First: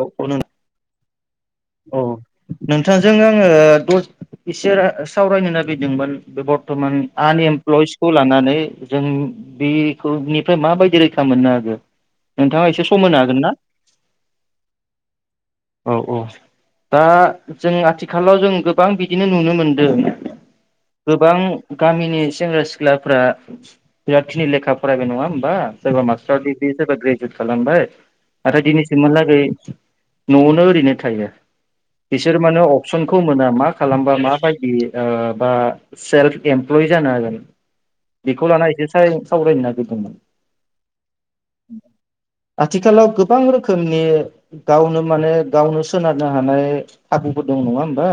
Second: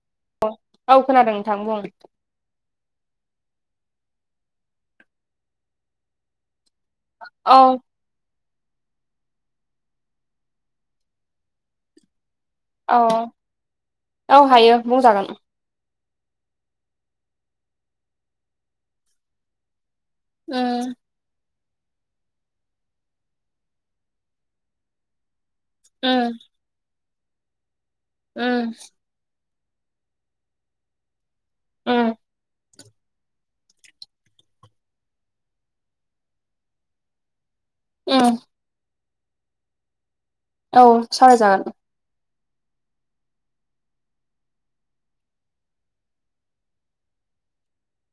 औ औ खोनादों नोंथां बुं औ नोंथांजों इसे सावरायनो नागिदोंमोन बे थमान औ आनइमप्लयसखौ लानानै। जों बेखौब निफ्राय माबायदि रैखा मोननो हागो। नोंथाङा एसे औ सम होनो हागोन ना? औ हायो बुंजागोन। औ औ दा जों आथिखालाव जों गोबां बिदिनो नुनो मोनदों उम गोबां गामिनि सेंग्रा सिख्लाफ्रा बिराद खिनि लेखा फरायबाय नङा होमबा? सोरबा मास्टार उम डिग्रि सोरबा ग्रेजुवेट खालामबाय नाथाय उम दिनैसिमहालागै न'आवनो ओरैनो थायो। उम बिसोर मानो अ समखौ मोना मा खालामबा माबायदि ओ बा सेल्फ इमप्लय जानो हागोन उम बेखौ लाना एसे साय सावरायनो नागिरदोंमोन। औ सावराय जागोन। आथिखालाव गोबां रोखोमनि गावनो माने गावनो सोनारनो हानाय खाबुफोर दं नङा होमबा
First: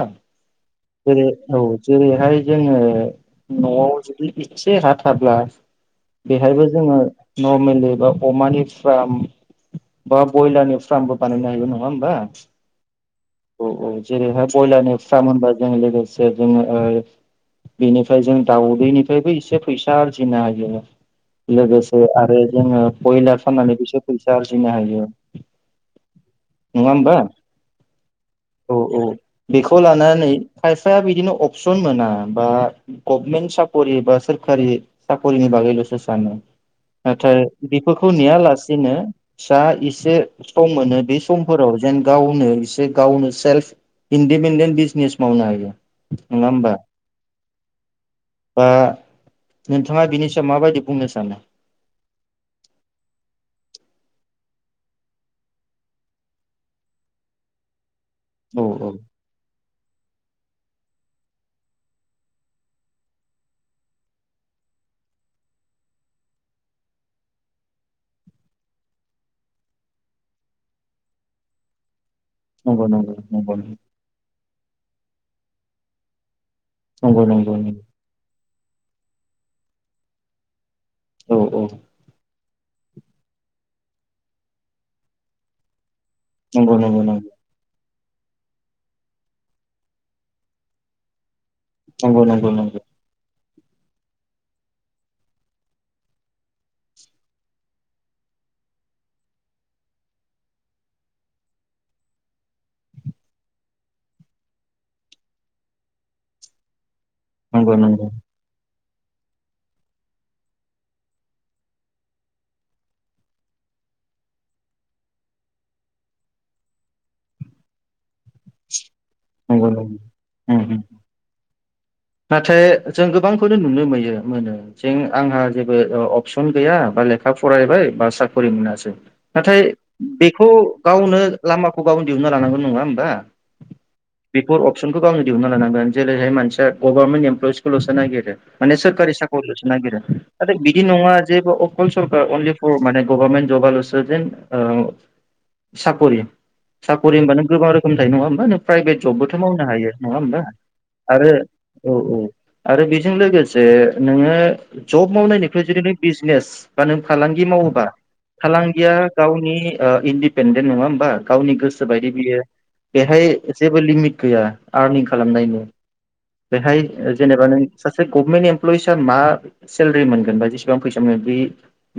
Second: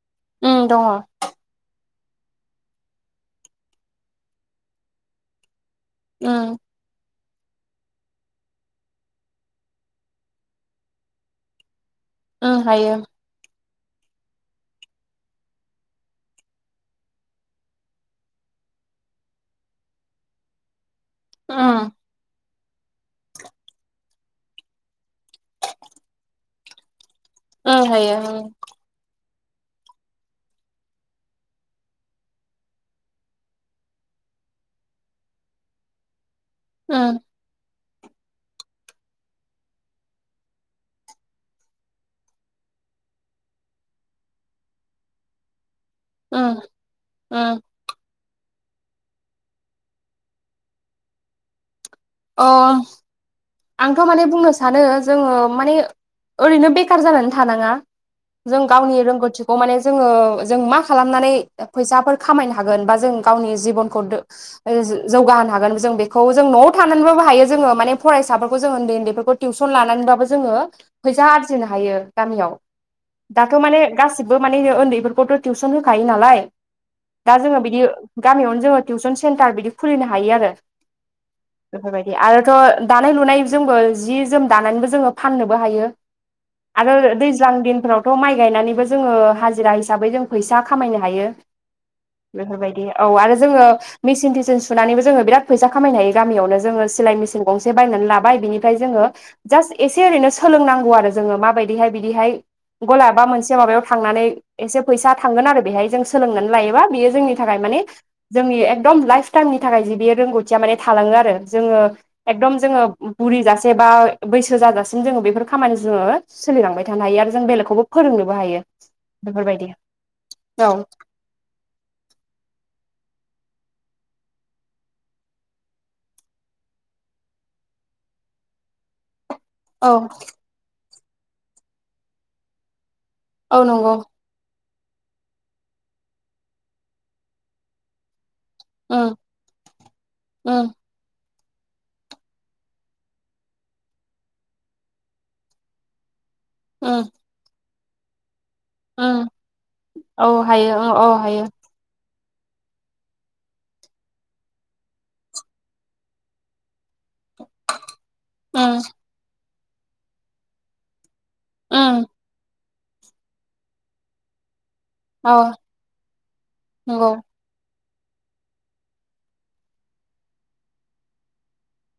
उम दङ जेरै औ जेरैहाय जोङो न'आव जुदि एसे हा थाब्ला उम बेहायबो जोङो नर्मेलि बा अमानि फार्म बा बयलारनि फार्मबो बानायनो हायो नङा होमबा? उम हायो औ औ जेरैहाय बयलारनि फार्म होनबा जों लोगोसे जोङो ओ बेनिफाय जों दाउदैनिफाय‍बो एसे फैसा आरजिनो हायो। उम लोगोसे आरो जोङो कयलार फाननानै बिसोर फैसा आरजिनो हायो। नङा होमबा? ओं हायो ओं। औ औ बेखौ लानानै खायफाया बिदिनो अपसन मोना बा गभमेन्ट साखरि बा सोर खारि साखरिनि बागैल'सो सानो। उम नाथाय बेफोरखौ नेया लासेनो फिसा एसे सम मोनो बे समफोराव जेन गावनो एसे गावनो सेल्फ इन्डिपेनडेन्ट बिजनेस मावनो हायो। उम उम। ओ नोंथाङा बिनि सायाव माबायदि बुंनो सानो? अह थ' माने बुंनो सानो जोङो माने ओरैनो बेखार जानानै थानाङा। जों औ औ गावनि रोंगौथिखौ माने जोङो‌ जों मा खालामनानै फैसाफोर खामायनो हागोन बा जों गावनि जिबनखौ दो ओ ज जौगा हागोन जों बेखौ जों न'आव थानानैबाबो हायो। जोङो माने फराय साफोरखौ जों उन्दै उन्दैफोरखौ टिउसन लानानैबाबो जोङो फैसा आरजिनो हायो‌ गामियाव। नंगौ नंगौ दाथ' नंगौ माने गासिबबो माने ओन्दैफोरखौथ' टिउसन होखायो नालाय नंगौ दा जोङो बिदि नंगौ गामियावनो जोङो टिउसन सेन्टार बिदि खुलिनो हायो आरो। औ औ बेफोरबायदि। आरोथ' दानाय लुनाय जोंबो जि जोम दानानैबो जोङो फाननोबो हायो नंगौ आरो नंगौ ओ दैज्लां दिनफोराव थ' माइ गायनानैबो जोङो हाजिरा हिसाबै जों फैसा खामायनो हायो। नंगौ नंगौ नंगौ बेफोरबायदि औ आरो जोंङो मेचिन थिसिन सुनानैबो जोंङो बिराद फैसा खामायनो हायो गामियावनो जोंङो सिलाय मिचिन गंसे बायनानै लाबाय बिनिफाय जोङो जास्ट एसे ओरैनो सोलोंनांगौ आरो जोङो माबायदिहाय बिदिहाय गला बा मोनसे माबायाव थांनानै एसे फैसा थांगोन आरो बेहाय जों सोलोंनानै लायोबा बियो जोंनि थाखाय नंगौ माने नंगौ जोंनि एक दम लाइफ टाइमनि थाखाय जे बेयो रोंगौथिया माने थलाङो आरो जोङो एकदम जोङो बुरिजासे बा बैसो जाजासिम जोङो बेफोर खामानि जोङो सोलिलांबाय थानो हायो आरो जों बेलेखौबो फोरोंनोबो हायो नंगौ बेफोरबायदि, नंगौ उम औ। उम नाथाय जों गोबांखौनो नुनो मोयो मोनो जों आंहा जेबो अ अपसन गैया बा लेखा फरायबाय बा साखरि मोनासै नाथाय औ बेखौ गावनो लामाखौ गावनो दिहुनना लानांगोन नङा होमबा? औ नंगौ बे अपसनखौ गावनो दिहुननो लानांगोन जेरैहाय मानया गभर्नमेन्ट इमप्लयिसखौ'सो नागिरो माने उम सोरखारि साखरिल'सो नागिरो नाथाय उम बिदि नङा अ सरखार अनलि फर गभारमेन्त जबा लसो जेन ओ साकरि उम साकरि होनबा गोबां रोखोमनि थायो नङा होमबा नों प्राइभेट उम जबबोथ' मावनो हायो नङा औ होमबा हायो उम औ आरो हायो औ- औ आरो बेजों लोगोसे नोङो जब मावनायनिफ्राय जुदि नों बिजनेस बा नों फालांगि मावोबा उम फालांगिया गावनि इन्दिपेन्डेन्ट नङा होमबा गावनि गोसो उम बायदि बियो बेहाय जेबो लिमिट गैया आर्निं औ खालामनायनि बेहाय नंगौ जेनेबा नों सासे गभमेन्ट इमप्लयिस मा सेलेरारि मोनगोन बा जेसेबां फैसा मोनो बे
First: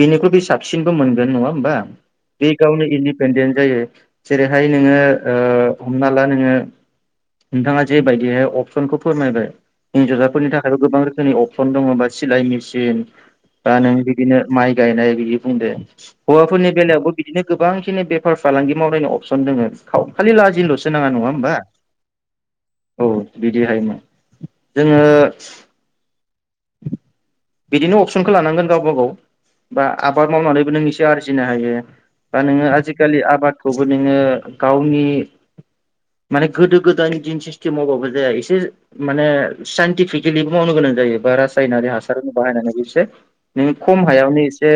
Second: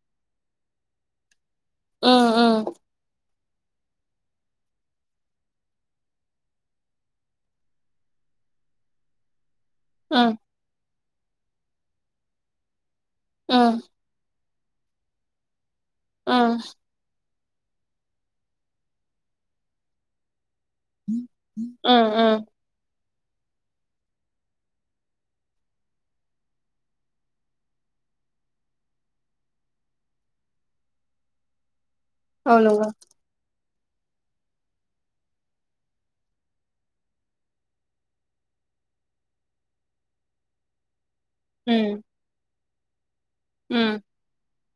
बेनिख्रुइ बे साबसिनबो मोनगोन नङा होमबा उम बे उम गावनि इ [unintelligible] जायो जेरैहाय नोङो हमना ला नोङो नोंथाङा जेबायदिहाय अपसनखौ फोरमायबाय उम हिन्जावाफोरनि थाखायबो गोबां रोखोमनि अपसन दङा सिलाइ मेसिन दा उम नों बिदिनो माइ गायनाय बिदि बुंदो उम हौवाफोरनि बेलायावबो बिदिनो गोबांखिनि बेफार - फालांगि मावनायनि अपसन दङ खालि लाजि [inaudible] औ बिदिहायोमोन जोङो बिदिनो अपसनखौ लानांगोन गावबा गाव बा आबाद मावनानैबो नों एसे आरजिनो हायो बा औ नोङो नंगौ आजिखालि आबादखौबो नोङो गावनि माने गोदो - गोदान दिन सिसटिेम मावबाबो जाया एसे माने साइन्टिफिकेलिबो मावनो गोनां जायो बा उम रासायनारि हासार होन बाहायनानै एसे नोङो खम उम हायावनो एसे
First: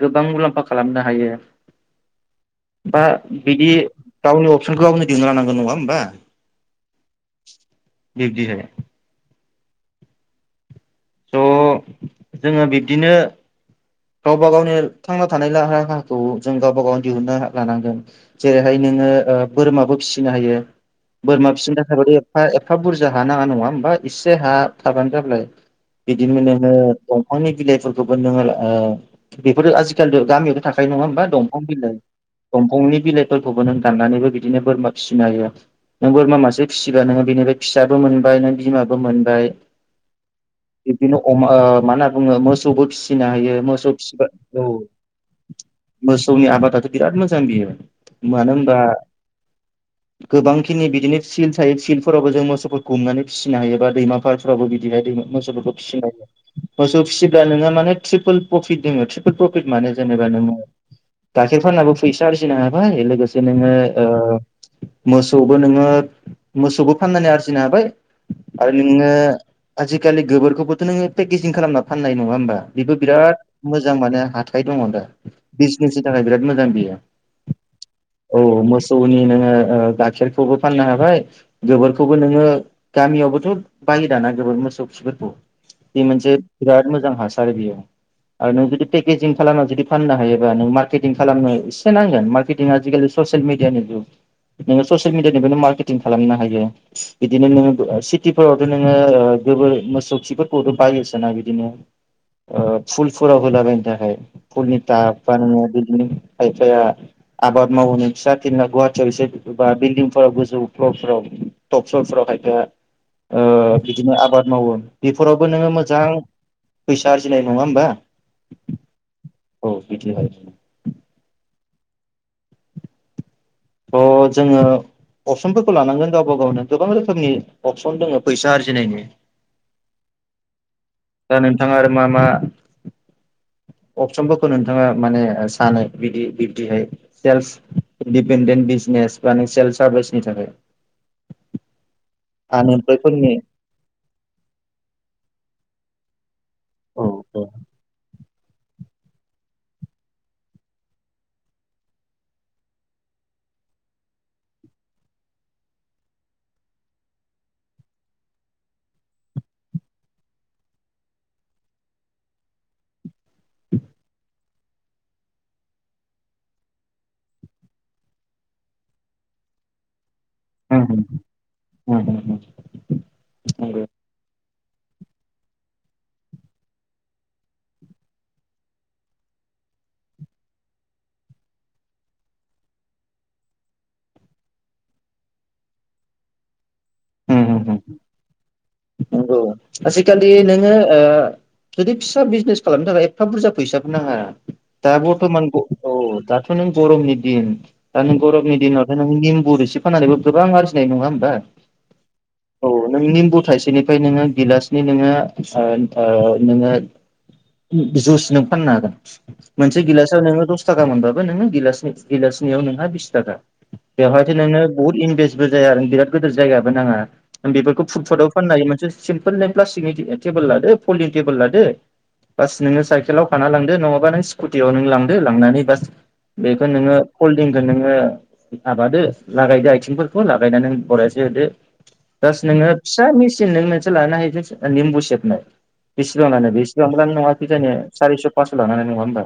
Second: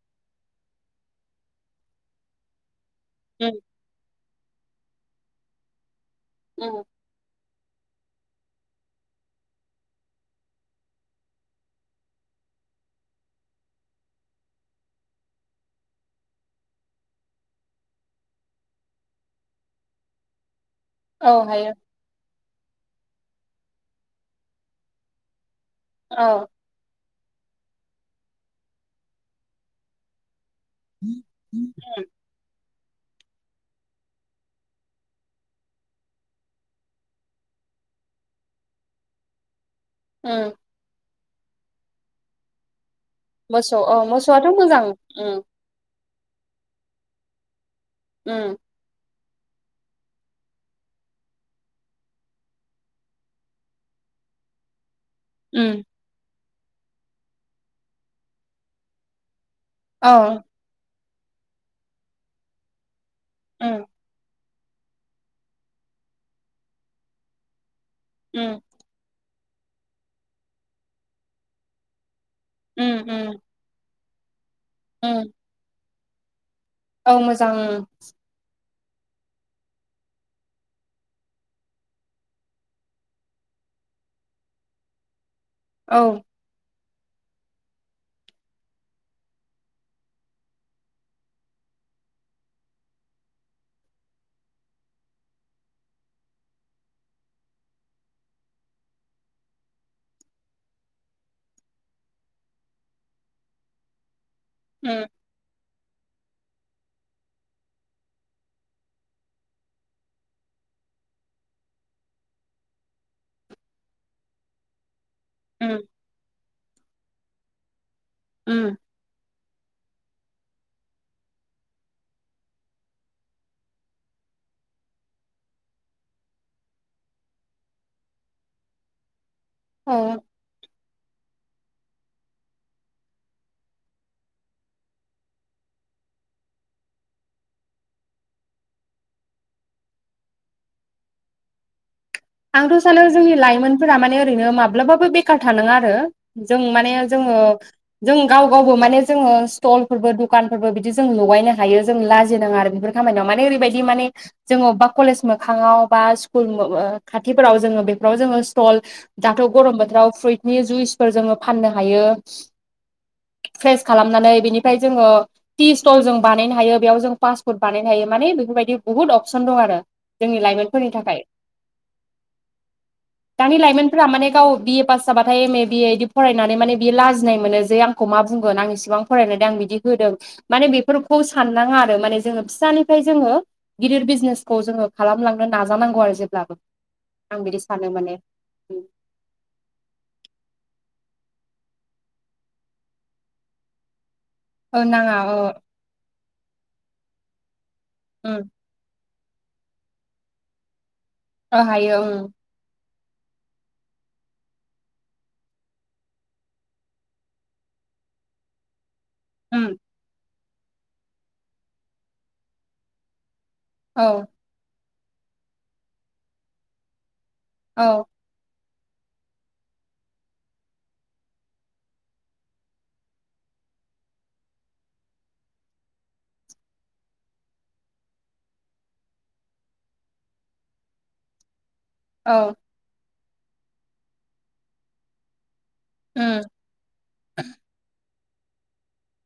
गोबां मुलाम्फा खालामनो हायो दा उम बिदि गावनि अपसनखौ गावनो दिहनो लानांगोन नङा होमबा औ बिबदि हाय जोङो बिब्दिनो गावबा गावनि थांना थानाय राहाखौ जों गावबा गाव दिहुननो लानांगोन जेरैहाय नोङो बोरमाबो फिसिनो हायो औ बोरमा हायो फिसिनो थाखाय थाखाय एफा एफा बुरजा हा नाङा नङा होमबा एसे हा थाबानो जाबाय औ बिदिनो नोङो दंफांनि बिलाइफोरखौबो नोङो बेफोरो आजिखाल गामियाव थाखाय नङा होमब्ला दंफां बिलाइ दंफां गंनि बिलाइफोरखौबो नों दाननानैबो बिदिनो बोरमा फिसिनो हायो नों बोरमा मासे फिसिबा नोङो बेनिफ्राय फिसाबो मोनबाय नों बिमाबो मोनबाय [inaudible] बिब्दिनो अमा मा होनना बुङो मोसौ फिना होयो मोसौ औ मोसौआथ' फिसिबाय औ मोजां उम मोसौनि आबादाथ' बिराद मोजां बियो मानो उम होनबा गोबांखिनि बिदिनो फिल्ड थायो फिल्डफोरावबो जों मोसौफोरखौ हमुमनानै फिसिनो हायो बा दैमा फालफोरावबो बिदि नाय द मोसौफोरखौ उम फिसिनायायो मोसौ फिसिब्ला नोङो माने ट्रिपोल प्रफिट दङो ट्रिपोल प्रफिट म औ जेनेबानोङो गाइखेर फाननाबो फैसा आरजिनो हाबाय एसे नोङो उम मोसौबो नोङो मोसौखौ फाननानै आरजिनो हाबाय उम आरो नोङो आजिखालि गोबोरखौबोथ' नोङो पेकेजिं खालामना फान ह बेबो उम बि उम मोजां मान हााइ दङ उम बिजने थाखाय मोजां औ मोजां औ म सौनि नोङो गाइखेरखौबो फाननो हाबाय गोबोरखौबो नोङो गामियावबोथ' दाना गोबोर मोसौ खिफोरखौ औ बे मोनसे बिराद मोजां हासार बेयाव आरो नों जुदि पेकेजिं खालामना जुदि फाननो हायोबा नों मार्केटिं खालामनो एसे नांगोन मार्केटिं आजिखालि ससियेल मिडिया नि नोंङो ससियेल मिडियानिफ्रायनो मार्केटिं खालामनो हायो बिदिनो नोंङो सिटिफोरावथ नोंङो गोबोर मोसौ खिफोर थ बायोसोना बिदिनो फुलफोराव होलाबायनो थाखाय पुरनिता उम बा नोंङो बिदिनो खायफाया आबाद मावहोनो फिसा थिला गुवाहाटियाव एसे बा बिल्डिंफोराव गोजौ फ्लरफोराव टप फ्लरफोराव [unintelligible] ओ बिदिनो आबाद मावो फोरावबो नोंङो उम मोजां फैसा आरजिनाय नङा होमबा उम औ बिदिहाय अह जोंङो अपसनफोरखौ लानांगोन गावबा गावनो गोबां रोखोमनि अपसन दङ फैसा आरजिनायनि औ दा नोंथाङा आरो मा मा अपसनफोरखौ नोंथाङा माने सानो बिदि बिब्दिहाय सेल्स इन्डिपेन्डेन्ट बि बिजनेस फायनेसियेल सार्भिसनि थाखाय आंथ सानो जोंनि आनएमप्लयफोरनि लाइमोनफोरा माने ओरैनो माब्लाबाबो बेखार थानाङा आरो जों माने औ जोंङो औ जों गाव गावबो माने जोंङो स्टलफोरबो दखानफोरबो बिदि जों लगायनो हायो जों लाजिनाङा आरो बेफोर खामानियाव माने ओरैबायदि माने जोंङो अबेबा कलेज मोखाङाव बा स्कुल खाथिफोराव जोंङो बेफोराव जोंङो स्टल दाथ गरम बोथोराव फ्रुइटनि जुइसफोर जोंङो फाननो हायो [inaudible] फ्रेस खालामनानै बेनिफ्राय जोंङो टि स्टल जों बानायनो हायो बेयाव जों पासट फुड बानायनो हायो माने बेफोरबायदि बुहुत अपसन दं आरो जोंनि लाइमोनफोरनि थाखाय दानि लाइमोनफोरा माने गाव बिए पास जाबाथाय एम ए बिए बिदि फरायनानै माने बियो लाजिनाय मोनो जे आंखौ मा बुंगोन आं इसेबां फरायनानै आं बि होदों माने बेफोरखौ साननाङा आरो माने जों फिसानिनिफ्राय जोंङो गिदिर बिजनेस फुखौ जोंङो खालामलांनो नाजानांगौ आरो जेब्लाबो आं बिदि सानो माने नंगौ आजिखालि नोंङो ओ जुदि फिसा बिजनेस खालामनो थाखाय एफा बुरजा फैसाबो नाङा औ दा नाङा औ बर्थमान औ दाथ नों गरमनि दिन दा नों उम गरमनि दिनावथ नों निम्बुर एसे फाननानैबो गोबां आरजिनाय नङा अह हायो नोंनि निमबुथाइसेनिफ्राय नोंङो गिलासनै नोंङो ओ ओ नोंङो जुस नों फाननो हागोन उम मोनसे गिलासआव नोंङो दस थाखा मोनबाबो नोंङो गिलास गिलासनैयाव नोंहा बिस थाखा औ बेवहायथ नोंङो बहुत इनभेस्टबो जाया आरो बिराद गिदिर जायगाबो नाङा बेफोरखौ औ फुटपटाव फाननानै मोनसे सिम्पोल ए प्लास्टिकनि टेबोल लादो पलिन टेबोल लादो बास नोंङो साइकेलाव खाना लांदो नङाबा नों स्कुटियाव नों लांदो लांनानै बास बेखौ नोंङो कलडंखौ नोंङो माबादो लागायदो आथिंफोरखौ लागायनानै नों बरायसे होदो बस औ नोंङो फिसा मेचिन नों मोनसे लानो हायो निम्बु सेबनो बेसेबां उम लानो बेसेबांबानो नङा खि जानिया सारिस' पास्स' लानानै नङा होनबा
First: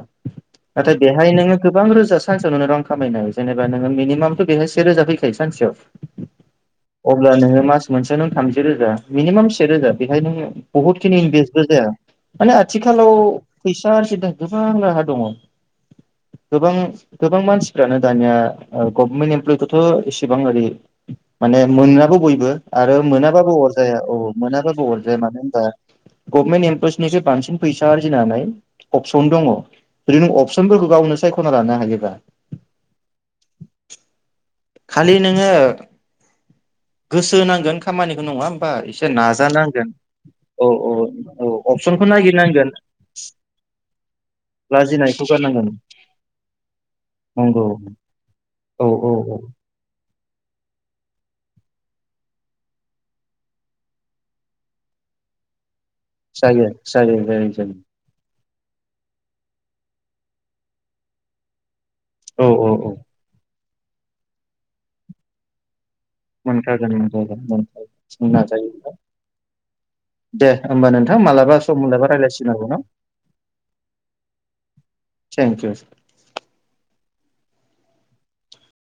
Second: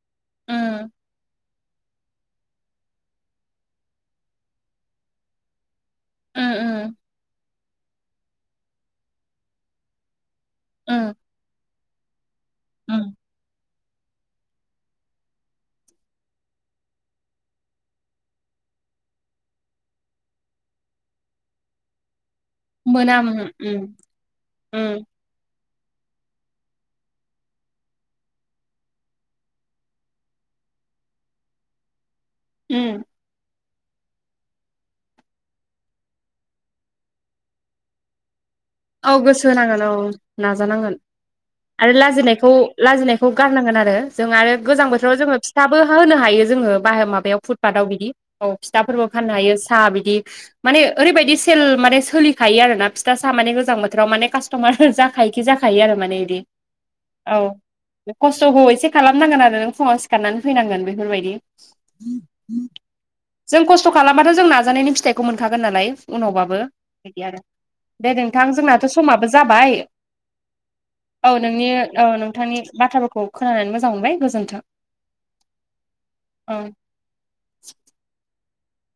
उम नाथाय बेहाय नोंङो गोबां रोजा सानस नुनो रां खामायनोहायो जेनेबा नोंङो मिनिमामथ बेहाय से रोजा फैखायो सान [inaudible] उम उम अब्ला नोंङो मास मोनसेआव नो थामजि रोजा मिनिमाम से रोजा बेहाय नों बहुत उम खिनि इनभेसबो जाया माने उम आथिखालाव फैसा [inaudible] गोबां राहा दङ गोबां गोबां मानसिफ्रानो दानिया गभमेन्ट इमप्लयखौथ एसेबां ओरै माने मोनाबो बयबो आरो मोना उम मोनाबाबो उम अरजाया औ मोनाबाबो उम अरजाया मानो होनबा [unintelligible] गभमेन्ट एमप्लयसनिसो बांसिन फैसा आरजिनानै अपसन दङ ओरैनो अपसनफोरखौ गावनो सा खना लानो हायोबा उम खालि नोङो गोसो होनांगोन खामानिखौ नङा होम औ गोसो होनांगोन औ औ औ नाजानांगोन औ आरो अपसनखौ लाजिनायखौ नागिरनांगोन लाजिनायखौ गारना नांगोन आरो जों आरो गोजां बोथोराव लाजिनायखौ जोङो गारनांगोन फिथाबो होनो हायो जोङो बाह माबायाव नंगौ फुटपाटाव बिदि औ। फिथाफोरबो औ फाननो औ हायो साहा बिदि माने ओरैबायदि सेल माने सोलिखायो आरोना फिथा सा माने गोजां बोथोराव माने कास्ट'मार जाखायोखि जाखायो आरो। माने इदि जायो जायो औ जायो जायो खस्थ'खौ एसे खालामनांगोन आरो नों फुङाव सिखारनानै फैनांगोन बेफोरबायदि। औ औ औ जों खस्थ' खालामबाथ' जों नाजानायनि फिथाइखौ मोनखागोन नालाय उनावबाबो मोनखागोन बिदि आरो मोनखागोन मोनखागोन दे दोन जों नोंथां जोंनाथ' नाजायो समाबो जाबाय दे होमबा नोंथां औ मालाबा नोंनि सम मोनलाबा औ रायज्लायसिगोन नोंथांनि आरोबाव न बाथ्राफोरखौ खोनानानै मोजां मोनबाय गोजोन्थों। थेंक इउ औ [inaudible]